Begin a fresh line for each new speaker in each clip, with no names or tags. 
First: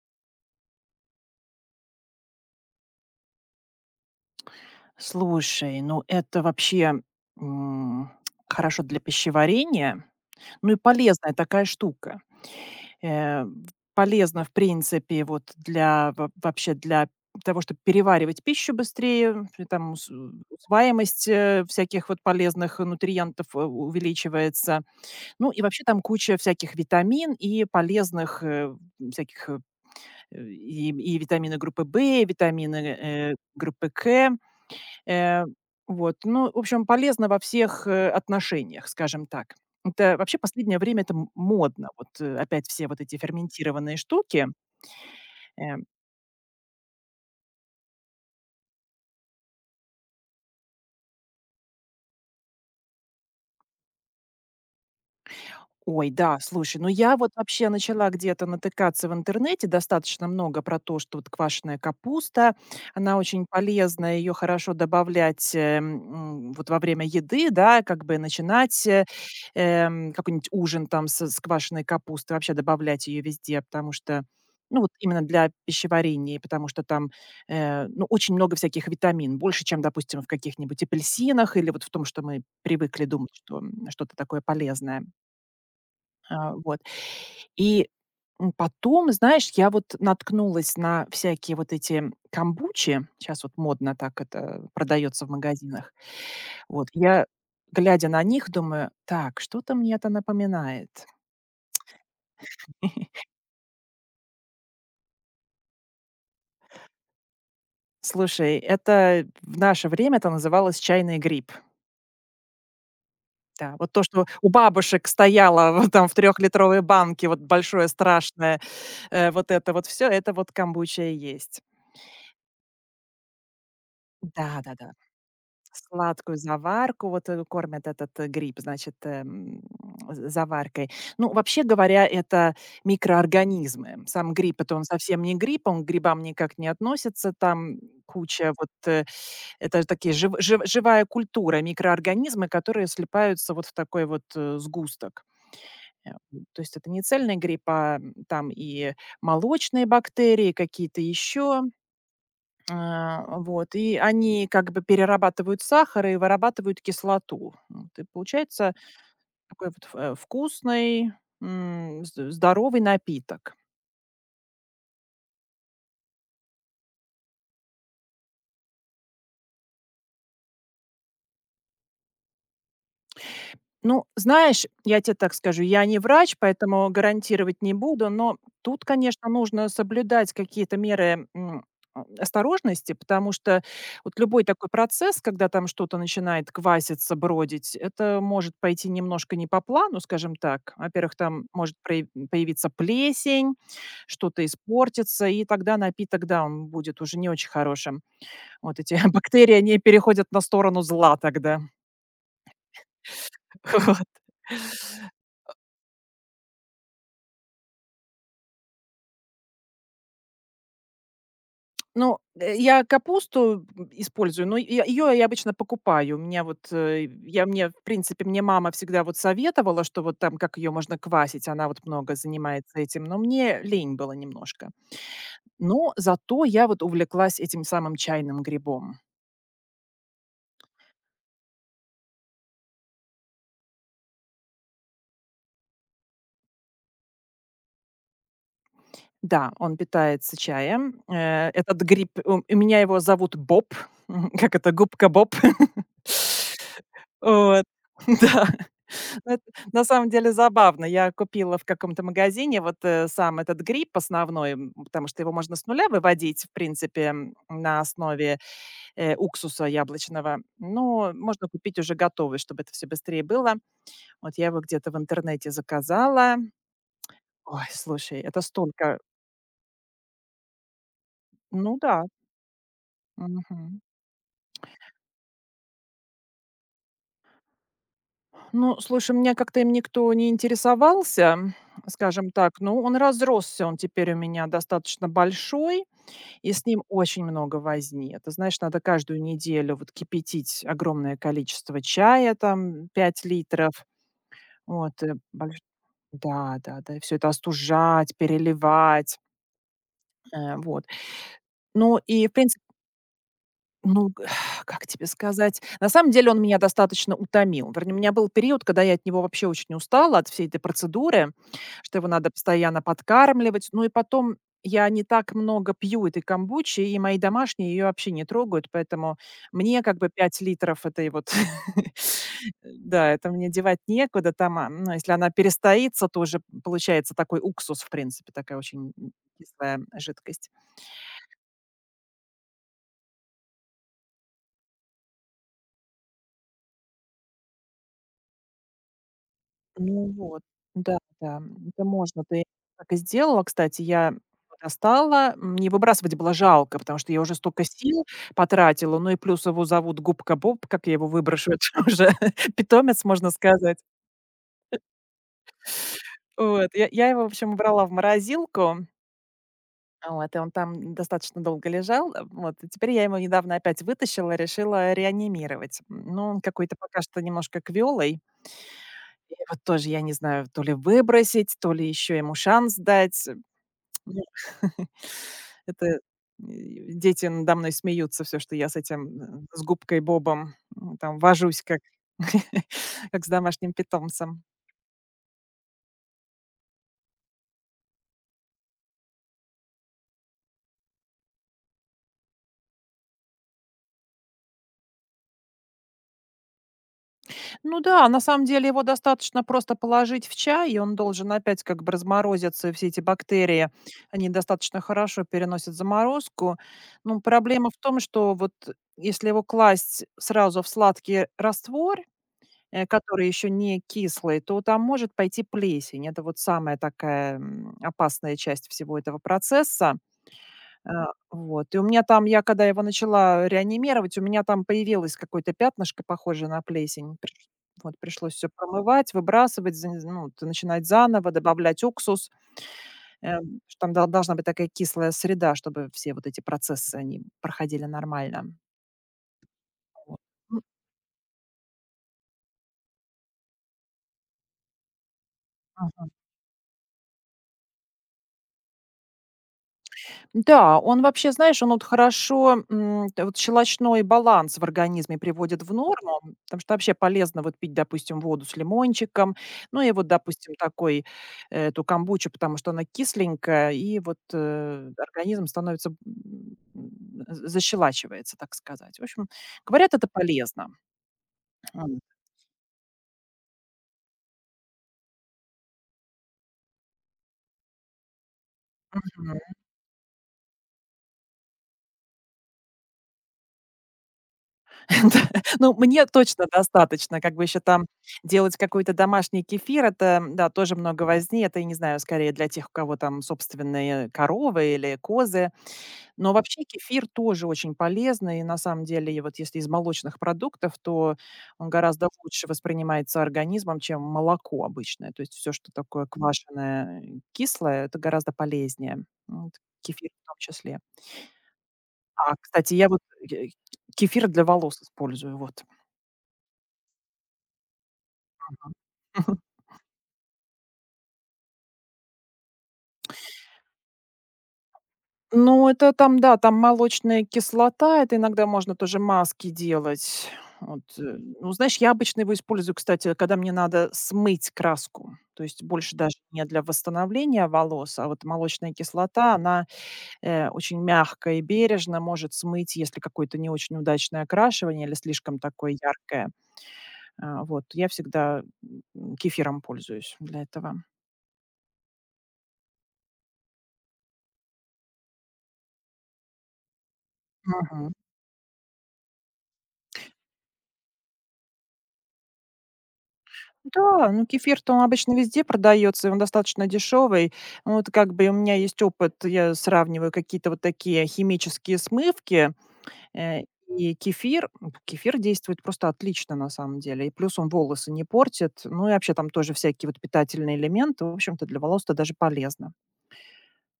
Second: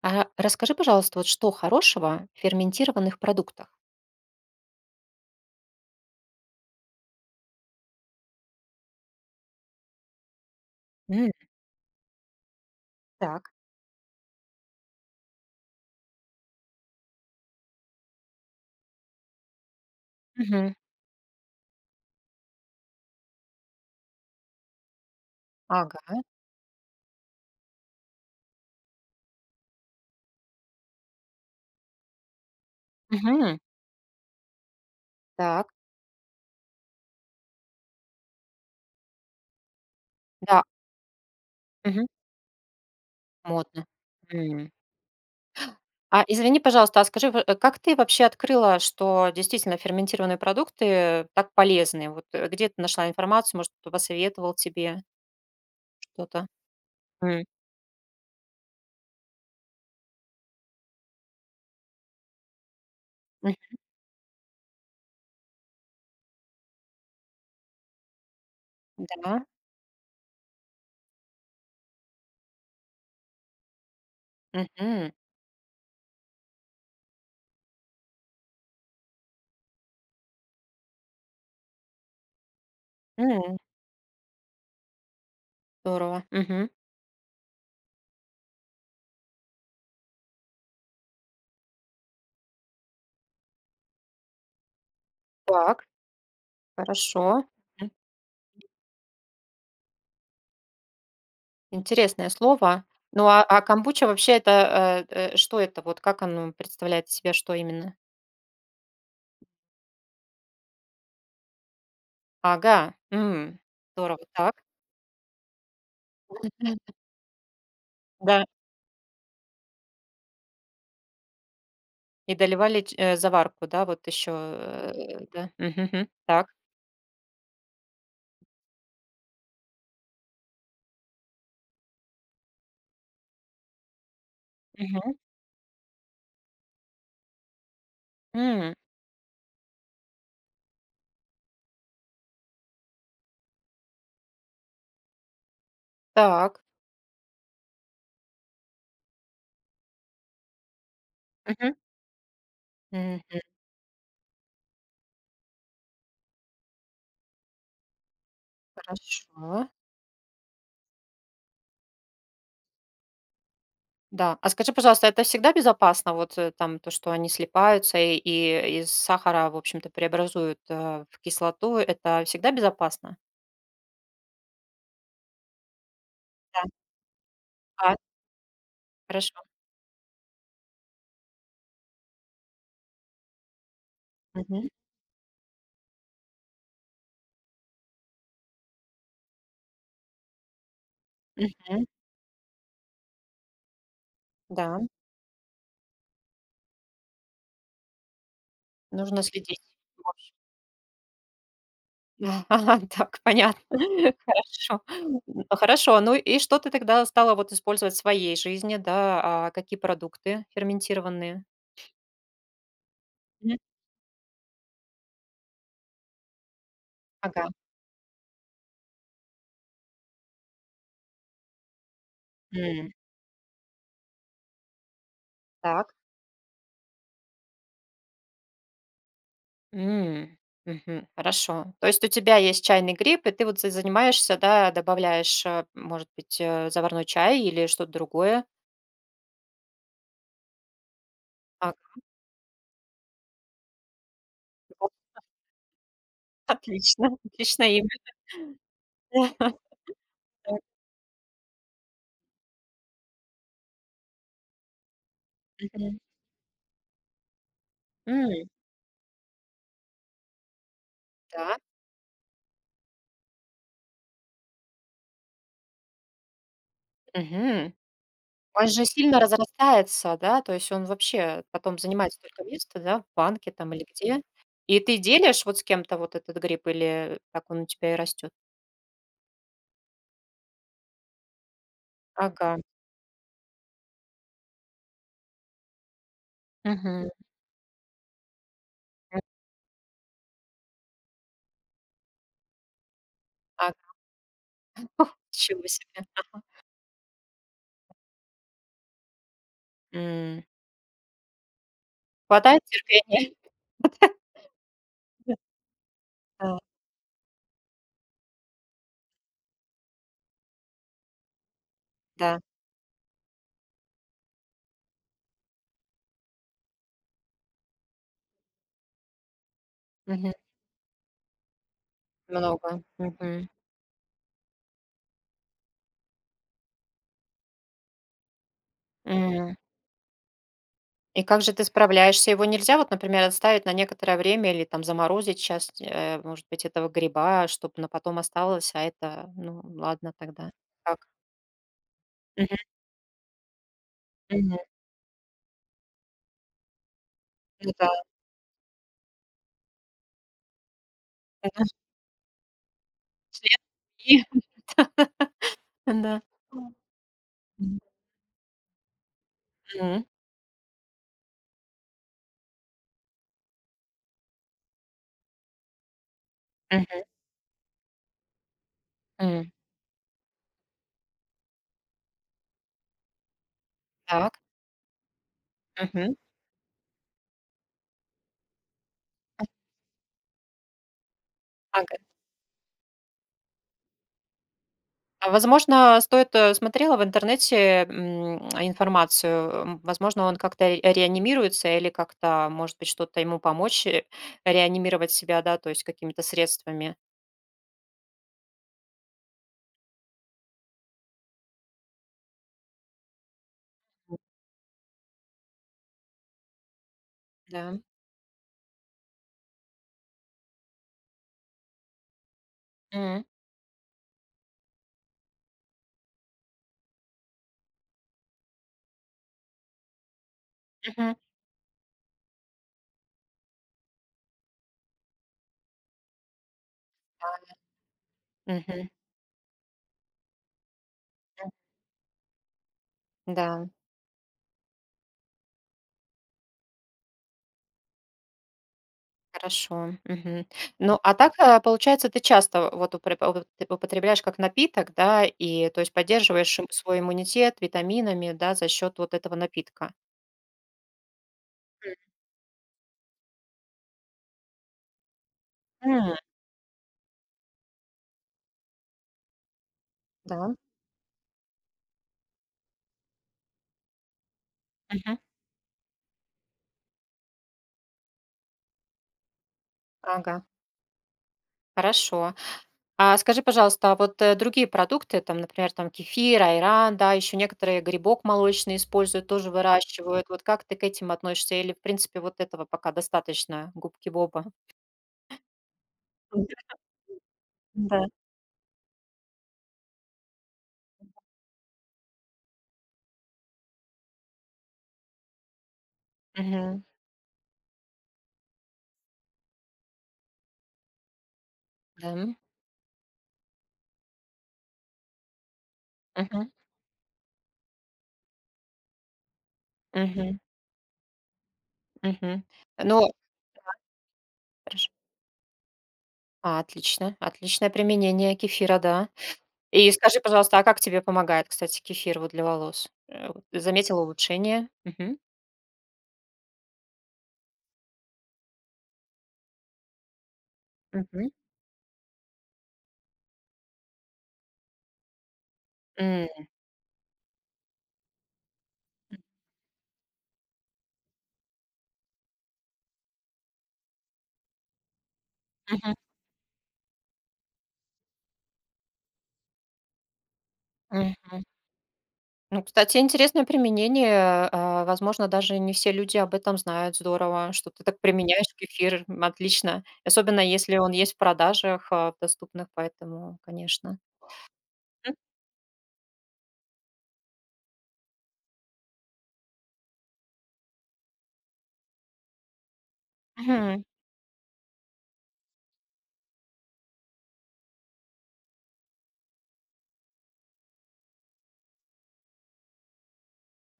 А расскажи, пожалуйста, вот что хорошего в ферментированных продуктах?
Слушай, ну это вообще, м, хорошо для пищеварения, ну и
М,
полезная такая штука.
так.
Э, полезно, в принципе, вот для во вообще для того, чтобы переваривать пищу быстрее, и там ус
Мгм.
усваиваемость, всяких вот полезных нутриентов, увеличивается. Ну и вообще
Ага.
там куча всяких витамин и полезных, всяких, и витамины группы В, витамины,
Мгм.
группы К. Э,
Так.
ну, в общем, полезно во всех, отношениях, скажем так. Это вообще
Да.
последнее время это модно.
Мгм.
Опять все вот эти
Модно.
ферментированные штуки,
М.
э
А извини, пожалуйста, а скажи, в как ты вообще открыла, что действительно ферментированные продукты так полезны? Вот, где ты нашла информацию? Может, кто посоветовал тебе
да,
что-то?
слушай, ну я вот
М.
вообще начала где-то натыкаться в интернете достаточно много про то, что вот квашеная капуста, она очень
Мгм.
полезна, ее хорошо добавлять вот во время еды, да, как бы начинать э,
Да.
эм, какой-нибудь ужин там с квашеной капустой, вообще добавлять ее везде, потому что, ну вот
Мгм.
именно для пищеварения, потому что там, очень много всяких витамин, больше, чем, допустим, в каких-нибудь апельсинах или вот в том, что мы привыкли думать,
М.
что что-то такое полезное.
Здорово.
А,
Мгм.
вот. И, Потом, знаешь, я вот наткнулась на всякие вот эти камбучи. Сейчас вот модно так это продается в
Так.
магазинах. Вот. Я,
Хорошо.
глядя на них, думаю: "Так, что-то мне это напоминает".
Интересное слово. Ну, а камбуча вообще это, что это вот? Как оно представляет из себя, что именно?
Слушай, это в наше время это называлось чайный гриб.
Ага, м,
Да, вот то,
здорово.
что у
Так.
бабушек стояло вот там в
Мгм.
трехлитровой банке, вот большое
Да.
страшное, вот это вот все, это вот камбуча и есть.
И доливали заварку, да, вот еще,
Да-да-да.
да? Мгм,
Сладкую
так.
заварку, кормят этот, гриб, значит, з заваркой. Ну, вообще говоря, это микроорганизмы. Сам гриб - это он
Мгм.
совсем не гриб, он к грибам никак не относится. Там куча
М,
это такие живая культура, микроорганизмы, которые слипаются вот в такой сгусток. Э,
так.
То есть это не цельный гриб, а там и молочные бактерии, какие-то еще.
Мгм. Мгм.
И они как бы перерабатывают сахар и вырабатывают кислоту. Вот, и получается
Хорошо.
такой вот ф э, вкусный, м, зд здоровый напиток.
Да. А скажи, пожалуйста, это всегда безопасно, вот, там то, что они слипаются и из сахара, в общем-то, преобразуют, в кислоту? Это всегда безопасно?
Ну, знаешь, я тебе так скажу, я не врач,
Да.
поэтому гарантировать не
А,
буду, но тут, конечно,
хорошо.
нужно соблюдать какие-то меры осторожности, потому что вот любой такой процесс, когда там что-то начинает кваситься, бродить, это может пойти немножко не по плану, скажем так. Во-первых, там может
Мгм.
прояв появиться плесень, что-то
Да,
испортится, и тогда напиток, да, он будет уже не очень хорошим. Вот эти
нужно
бактерии,
следить.
они переходят на сторону зла тогда.
Да, ага, так, понятно. Хорошо. М, хорошо. Ну и что ты тогда стала вот использовать в своей жизни, да? А какие продукты ферментированные?
Я
Мгм.
капусту, использую, но я ее я обычно покупаю. У меня вот, э, я
Ага.
мне, в принципе, мне мама всегда вот советовала, что вот там как ее можно квасить, она вот много занимается
М,
этим, но мне лень было немножко.
так.
Но зато я вот увлеклась этим самым чайным грибом.
М, мгм. Хорошо. То есть у тебя есть чайный гриб, и ты вот за занимаешься, да, добавляешь, может быть, заварной чай или что-то другое?
Да, он питается чаем.
А,
Этот гриб, у меня его зовут Боб, как это,
о,
губка Боб.
отлично,
Вот.
отличное имя.
Да. Ну, это на самом деле
Так,
забавно. Я купила в каком-то магазине сам этот гриб основной, потому что его можно с нуля
мгм.
выводить, в принципе, на основе,
М,
э, уксуса яблочного. Но можно
да.
купить уже готовый, чтобы это все быстрее было. Вот я его где-то в интернете заказала. Ой,
Мгм.
слушай, это
Он же
столько.
сильно разрастается, да, то есть он вообще потом
Ну да.
занимает столько места, да, в банке там
Мгм.
или где. И ты делишь вот с кем-то вот этот гриб или так он у тебя и растет?
Ну, слушай, меня как-то им никто не интересовался, скажем
Ага.
так. Ну, он разросся, он теперь у меня достаточно большой. И с ним
Мгм.
очень много возни. Это, знаешь, надо
М,
каждую неделю вот кипятить огромное количество чая, там 5 литров.
ага.
Вот, э, больш
Ничего себе.
Да, да, да. Все это остужать, переливать,
М.
э, вот. Ну и, в принципе.
Хватает терпения?
Ну, г как тебе сказать? На самом деле он
Да,
меня достаточно утомил. Вернее, у меня был период, когда я от него вообще очень устала, от всей этой процедуры, что его надо
да.
постоянно подкармливать. Ну и потом я не так много пью этой камбучи, и мои домашние ее вообще не трогают, поэтому мне как бы
Мгм.
5 литров этой вот
Много.
да, это
Мгм.
мне девать некуда. Ну, если она перестоится, то уже получается такой уксус, в принципе, такая очень
М.
кислая жидкость.
И как же ты справляешься? Его нельзя вот, например, отставить на некоторое время или там заморозить часть, может быть, этого гриба, чтобы на потом осталось, а это, ну,
Ну
ладно
вот,
тогда. Как?
да, да, это можно. Ты
Мгм.
так и сделала, кстати. Я
Мгм.
его достала. Не выбрасывать было жалко, потому что я уже столько
Ну да,
сил потратила. Ну и плюс его зовут Губка Боб, как я его выброшу, это
да.
уже питомец, можно
Член
сказать.
семьи. Да, да.
Я его, в общем,
М.
убрала в морозилку,
Мгм.
вот, и он там достаточно долго лежал. Вот, и теперь я его недавно опять вытащила, решила реанимировать. Но он какой-то
Мгм.
пока что немножко квелый. И вот тоже, я не знаю, то ли выбросить, то ли еще ему шанс дать. Ну,
Так.
это, э,
Мгм.
и дети надо мной смеются, все, что я с этим, с губкой Бобом, там вожусь, как
Ага.
как с домашним питомцем.
А, возможно, стоит, смотрела в интернете, информацию, возможно, он как-то ре реанимируется или как-то, может быть, что-то ему помочь, реанимировать себя, да, то есть какими-то средствами.
Ну да, на самом деле его достаточно просто положить в чай, и он должен опять как бы разморозиться, и все эти бактерии, они достаточно хорошо переносят заморозку. Ну, проблема в
Да.
том, что вот если его класть сразу в сладкий раствор,
М.
который еще не кислый, то там может пойти плесень. Это вот самая такая опасная часть всего этого процесса. Э,
Мгм.
И у меня там, я когда его начала реанимировать, у меня там появилось какое-то пятнышко, похожее на плесень. Приш
Да.
Вот пришлось все
Мгм.
промывать, выбрасывать, за ну, т начинать заново, добавлять уксус.
Да.
Что там дол Должна быть такая кислая среда, чтобы все вот эти процессы, они проходили нормально.
Хорошо,
Вот.
мгм.
М.
Ну, а так, а, получается, ты часто вот упре вот ты употребляешь как напиток, да, и то есть
Мгм.
поддерживаешь им свой иммунитет витаминами, да, за счет вот этого напитка.
Да, он вообще, знаешь, он вот хорошо, м, т вот щелочной баланс в организме приводит в
Мгм.
норму, потому что вообще полезно вот пить, допустим, воду с лимончиком, ну и вот,
Да.
допустим, эту камбучу, потому что она кисленькая, и
Мгм.
организм становится, защелачивается, так сказать. В общем, говорят, это
Ага.
полезно. М.
Хорошо. А скажи, пожалуйста, а вот, другие продукты, там, например, там кефир, айран, да, еще некоторые грибок молочный используют, тоже выращивают. Вот как ты к этим относишься? Или, в принципе, вот этого пока достаточно, губки Боба?
Да. Ну, мне точно
Да.
достаточно. Как бы еще там
Да.
делать какой-то домашний кефир - это, да, тоже много возни. Это, я не знаю, скорее для тех, у кого там собственные коровы или козы. Но вообще
Мгм.
кефир тоже очень полезный. И на самом деле, и вот если из молочных продуктов, то он гораздо
Да.
лучше воспринимается организмом, чем молоко обычное. То есть все, что такое
Мгм.
квашеное, кислое - это гораздо полезнее. Вот кефир в том
Мгм.
числе. А,
Мгм.
кстати, я
Ну,
э, кефир для волос
хорошо.
использую, вот.
А, отлично, отличное применение кефира, да. И скажи, пожалуйста, а как тебе помогает, кстати, кефир вот для волос? Вот ты заметила улучшение? Мгм.
Ну, это там, да, там молочная кислота, это иногда можно тоже маски делать. Вот, э,
Мгм.
ну, знаешь, я обычно его использую, кстати, когда мне надо смыть краску. То есть больше даже
М,
не для восстановления волос, а вот молочная кислота, она очень мягко и бережно может смыть, если какое-то не очень удачное окрашивание или слишком такое яркое. Я всегда кефиром пользуюсь для этого.
мгм, мгм. Ну, кстати, интересное применение. А, возможно, даже не все люди об этом знают. Здорово, что ты
Мгм.
так применяешь кефир. М, отлично. Особенно если он есть в продажах, а, в доступных, поэтому, конечно.
Да, ну, кефир-то он обычно
М,
везде продается, и он достаточно дешевый. Вот как бы у меня есть опыт, я сравниваю какие-то вот такие химические смывки, э,
мгм.
и кефир. Кефир действует просто отлично на самом деле. И плюс он волосы не портит. Ну и вообще там тоже всякие вот питательные элементы. В общем-то, для волос-то даже полезно.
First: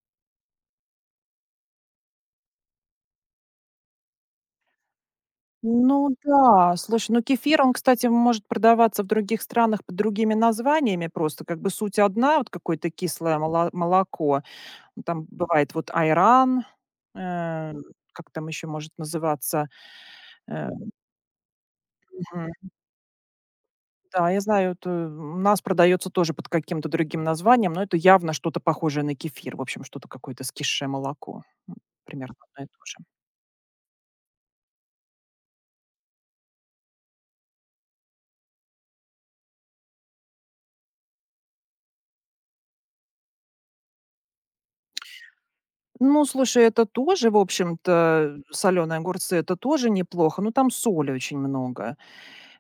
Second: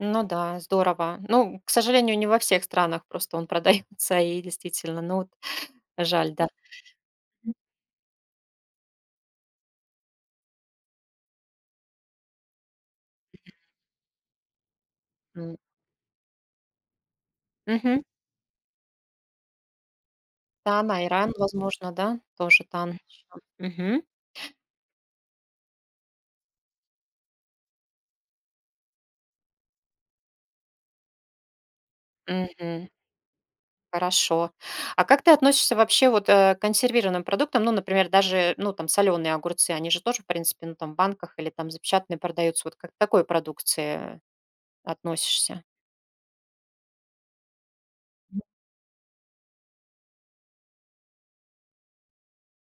Ну да, здорово. Ну, к сожалению, не во всех странах просто он продается, и действительно, ну вот
Ну
жаль, да.
да, слушай, ну кефир, он, кстати, может продаваться в других странах под другими названиями просто. Как бы суть одна, вот какое-то кислое мало молоко. Ну, там
М.
бывает вот айран, э,
Мгм.
как там еще может называться, э,
Да, на Иран, возможно, да, тоже
Мгм.
там. Мгм.
Да, я знаю, это у нас продается тоже под каким-то другим названием, но это явно что-то похожее на кефир, в общем, что-то какое-то скисшее молоко. М, Примерно одно и то
Мгм.
же.
Хорошо. А как ты относишься вообще вот, к консервированным продуктам? Ну, например, даже, ну, там соленые огурцы, они же тоже, в принципе, ну, там в банках или там запечатанные продаются. Вот как к такой продукции относишься?
Ну, слушай, это тоже, в общем-то, соленые огурцы - это тоже неплохо, но там соли очень много.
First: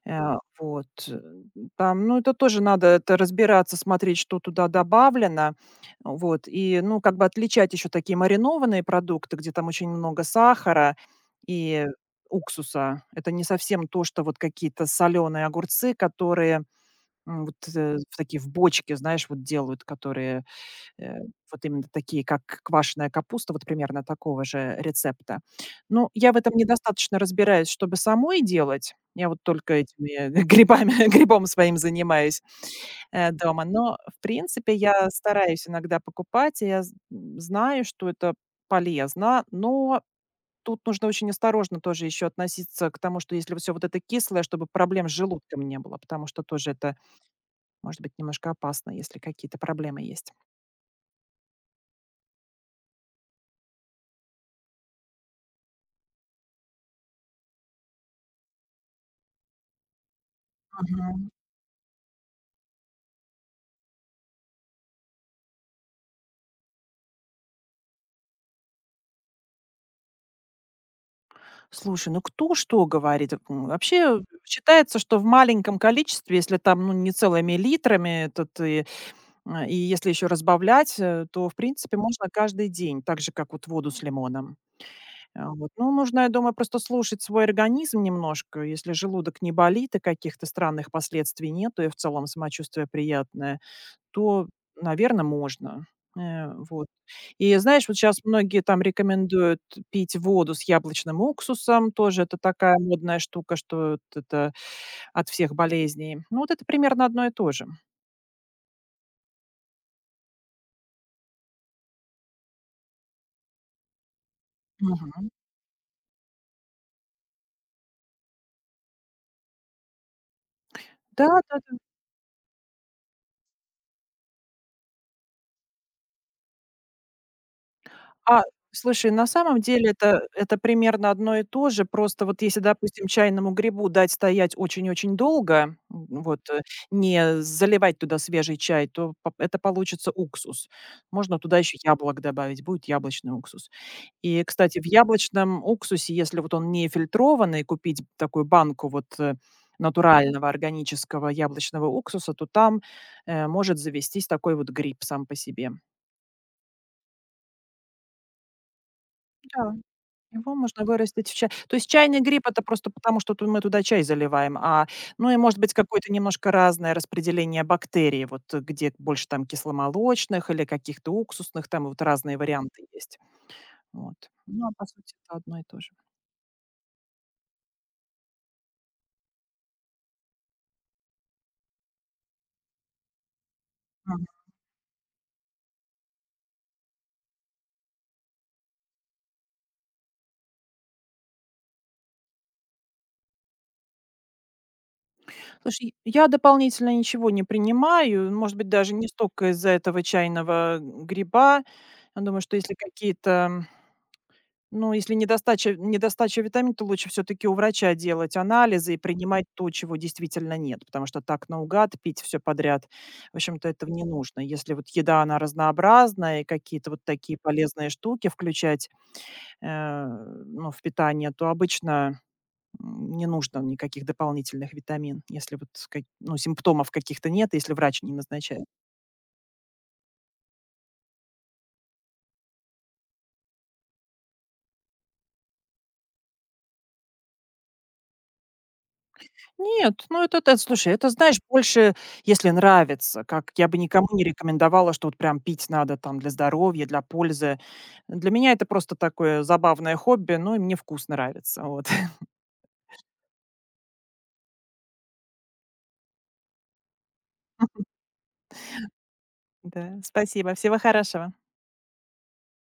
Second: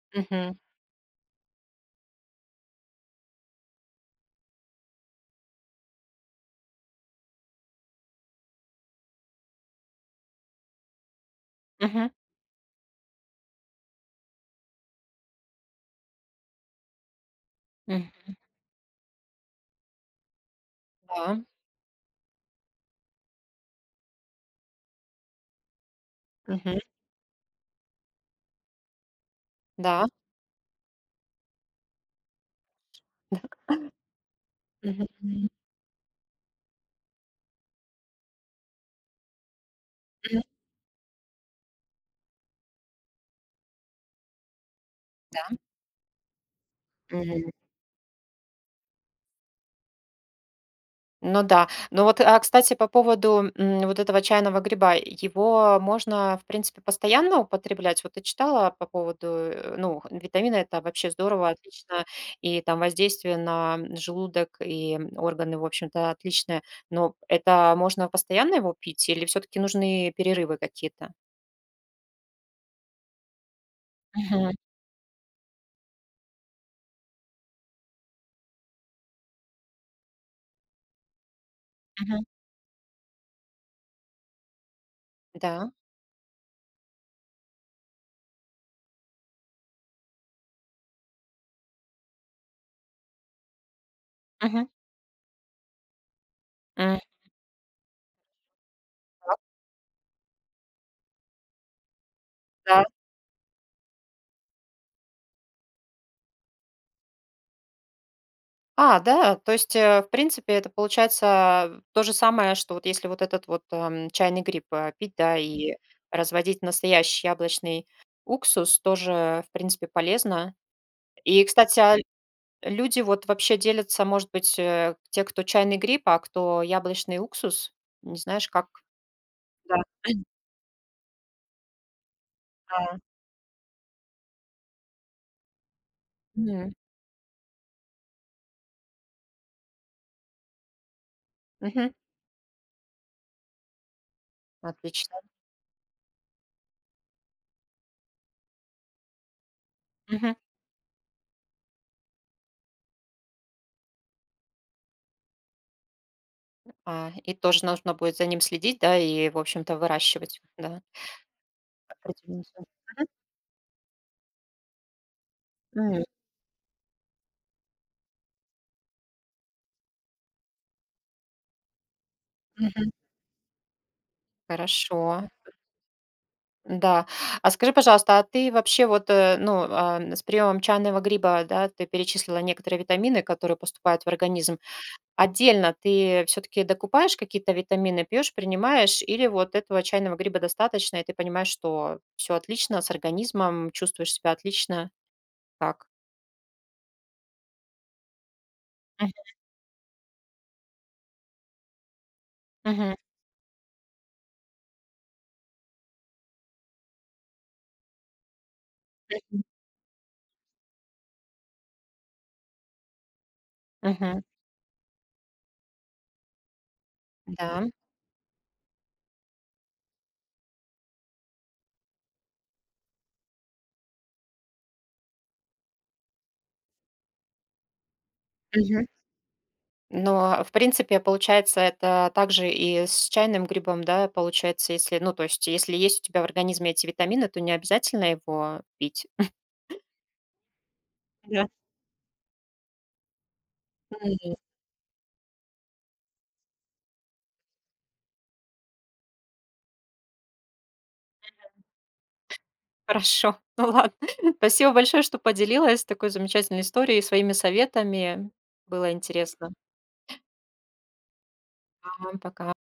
Э,
Мгм.
вот, э, это тоже надо разбираться, смотреть, что туда добавлено. Вот, и, ну, как бы отличать еще такие маринованные продукты, где там очень много сахара и
Мгм.
уксуса. Это не совсем то, что вот какие-то соленые огурцы, которые,
Мгм.
в такие в бочке, знаешь, вот делают, которые. Э,
Да.
вот именно такие, как квашеная капуста, вот примерно такого же рецепта. Ну, я в этом
Мгм.
недостаточно разбираюсь, чтобы самой делать. Я вот только
Да.
этими грибами, грибом своим занимаюсь, дома. Но, в принципе,
Мгм.
я
Мгм.
стараюсь иногда покупать, и я з знаю, что это полезно, но тут нужно очень осторожно тоже еще относиться к тому, что если все вот это кислое, чтобы проблем с
Да.
желудком не было, потому что тоже это может быть немножко опасно, если какие-то проблемы есть.
Ну да. Ну вот, а, кстати, по поводу, вот этого чайного гриба. Его можно, в принципе, постоянно употреблять? Вот ты читала по поводу, ну, витамина это вообще
Мгм.
здорово, отлично, и там воздействие на желудок и органы, в общем-то, отличное. Но это можно постоянно его пить или все таки нужны перерывы какие-то?
Слушай, ну кто что говорит? Вообще
Мгм,
считается, что в маленьком количестве, если там ну, не целыми литрами, то и если еще разбавлять, то, в принципе,
мгм.
можно каждый день, так же, как вот воду с лимоном. Вот.
Да.
Ну, нужно, я думаю, просто слушать свой организм немножко. Если желудок не болит и каких-то странных последствий нет, и в целом самочувствие приятное, то,
Мгм.
наверное, можно. Э, вот.
М.
И знаешь, вот сейчас многие там рекомендуют пить воду с яблочным уксусом. Тоже это такая
Да.
модная штука, что вот это от всех болезней. Ну, вот это примерно одно и то же.
А, да, то есть, в принципе, это получается то же самое, что вот если вот этот вот, чайный гриб, пить,
Мгм.
да, и разводить настоящий яблочный уксус, тоже, в принципе, полезно.
Да,
И,
да.
кстати, а, люди вот вообще делятся, может быть, те, кто чайный гриб, а кто яблочный уксус. Не
А,
знаешь, как?
Слушай, на самом
Да.
деле это примерно одно и то же. Просто вот если,
Да.
допустим, чайному грибу дать стоять очень-очень долго,
Мгм.
не заливать туда свежий чай, то п это получится уксус. Можно туда еще
Мгм.
яблок добавить, будет яблочный уксус. И, кстати, в
Отлично.
яблочном уксусе, если вот он не фильтрованный, купить такую банку
Мгм.
натурального органического яблочного уксуса, то там может завестись такой вот гриб сам по себе.
А, и тоже нужно будет за ним следить, да, и, в
Да.
общем-то, выращивать,
Его
да,
можно вырастить в чай. То есть чайный
определенным
гриб - это
образом.
просто потому, что ту мы туда чай заливаем, ну и, может быть,
Мгм.
какое-то немножко разное распределение бактерий, где больше там кисломолочных или каких-то уксусных, там вот разные варианты
Мгм.
есть. Вот. Ну, а по сути
Хорошо,
это одно и то же.
да. А скажи, пожалуйста, а ты вообще вот, ну, а, с приемом чайного гриба, да, ты перечислила некоторые витамины, которые поступают в
Мгм.
организм. Отдельно ты все-таки докупаешь какие-то витамины, пьешь, принимаешь, или вот этого чайного гриба достаточно, и ты понимаешь, что все отлично с организмом, чувствуешь себя отлично, так?
Слушай, я дополнительно ничего не принимаю, может быть, даже не
Мгм.
столько из-за этого чайного гриба. Я думаю, что если
Мгм.
какие-то. Ну, если недостача витамин, то лучше все таки у врача делать анализы и
Мгм.
принимать то, чего действительно нет, потому что так наугад пить все подряд, в общем-то, этого не нужно. Если вот еда, она разнообразная, и какие-то вот такие
Да.
полезные штуки включать, э, ну, в питание, то обычно, не нужно никаких дополнительных витамин, если вот, ка ну, симптомов каких-то нет, если врач не назначает.
Но, в принципе, получается, это также и с чайным грибом, да, получается, если, ну, то есть, если есть у тебя в организме эти витамины, то не обязательно его пить.
Нет, ну это, слушай, это, знаешь,
Да.
больше, если нравится, как я бы никому не
М,
рекомендовала, что вот прям пить надо там для здоровья, для пользы. Для меня это просто такое забавное хобби, ну и мне вкус нравится. Вот.
хорошо, ну ладно. Спасибо большое, что поделилась такой замечательной историей, своими советами. Было интересно.
Да, спасибо. Всего хорошего.
Ага, пока.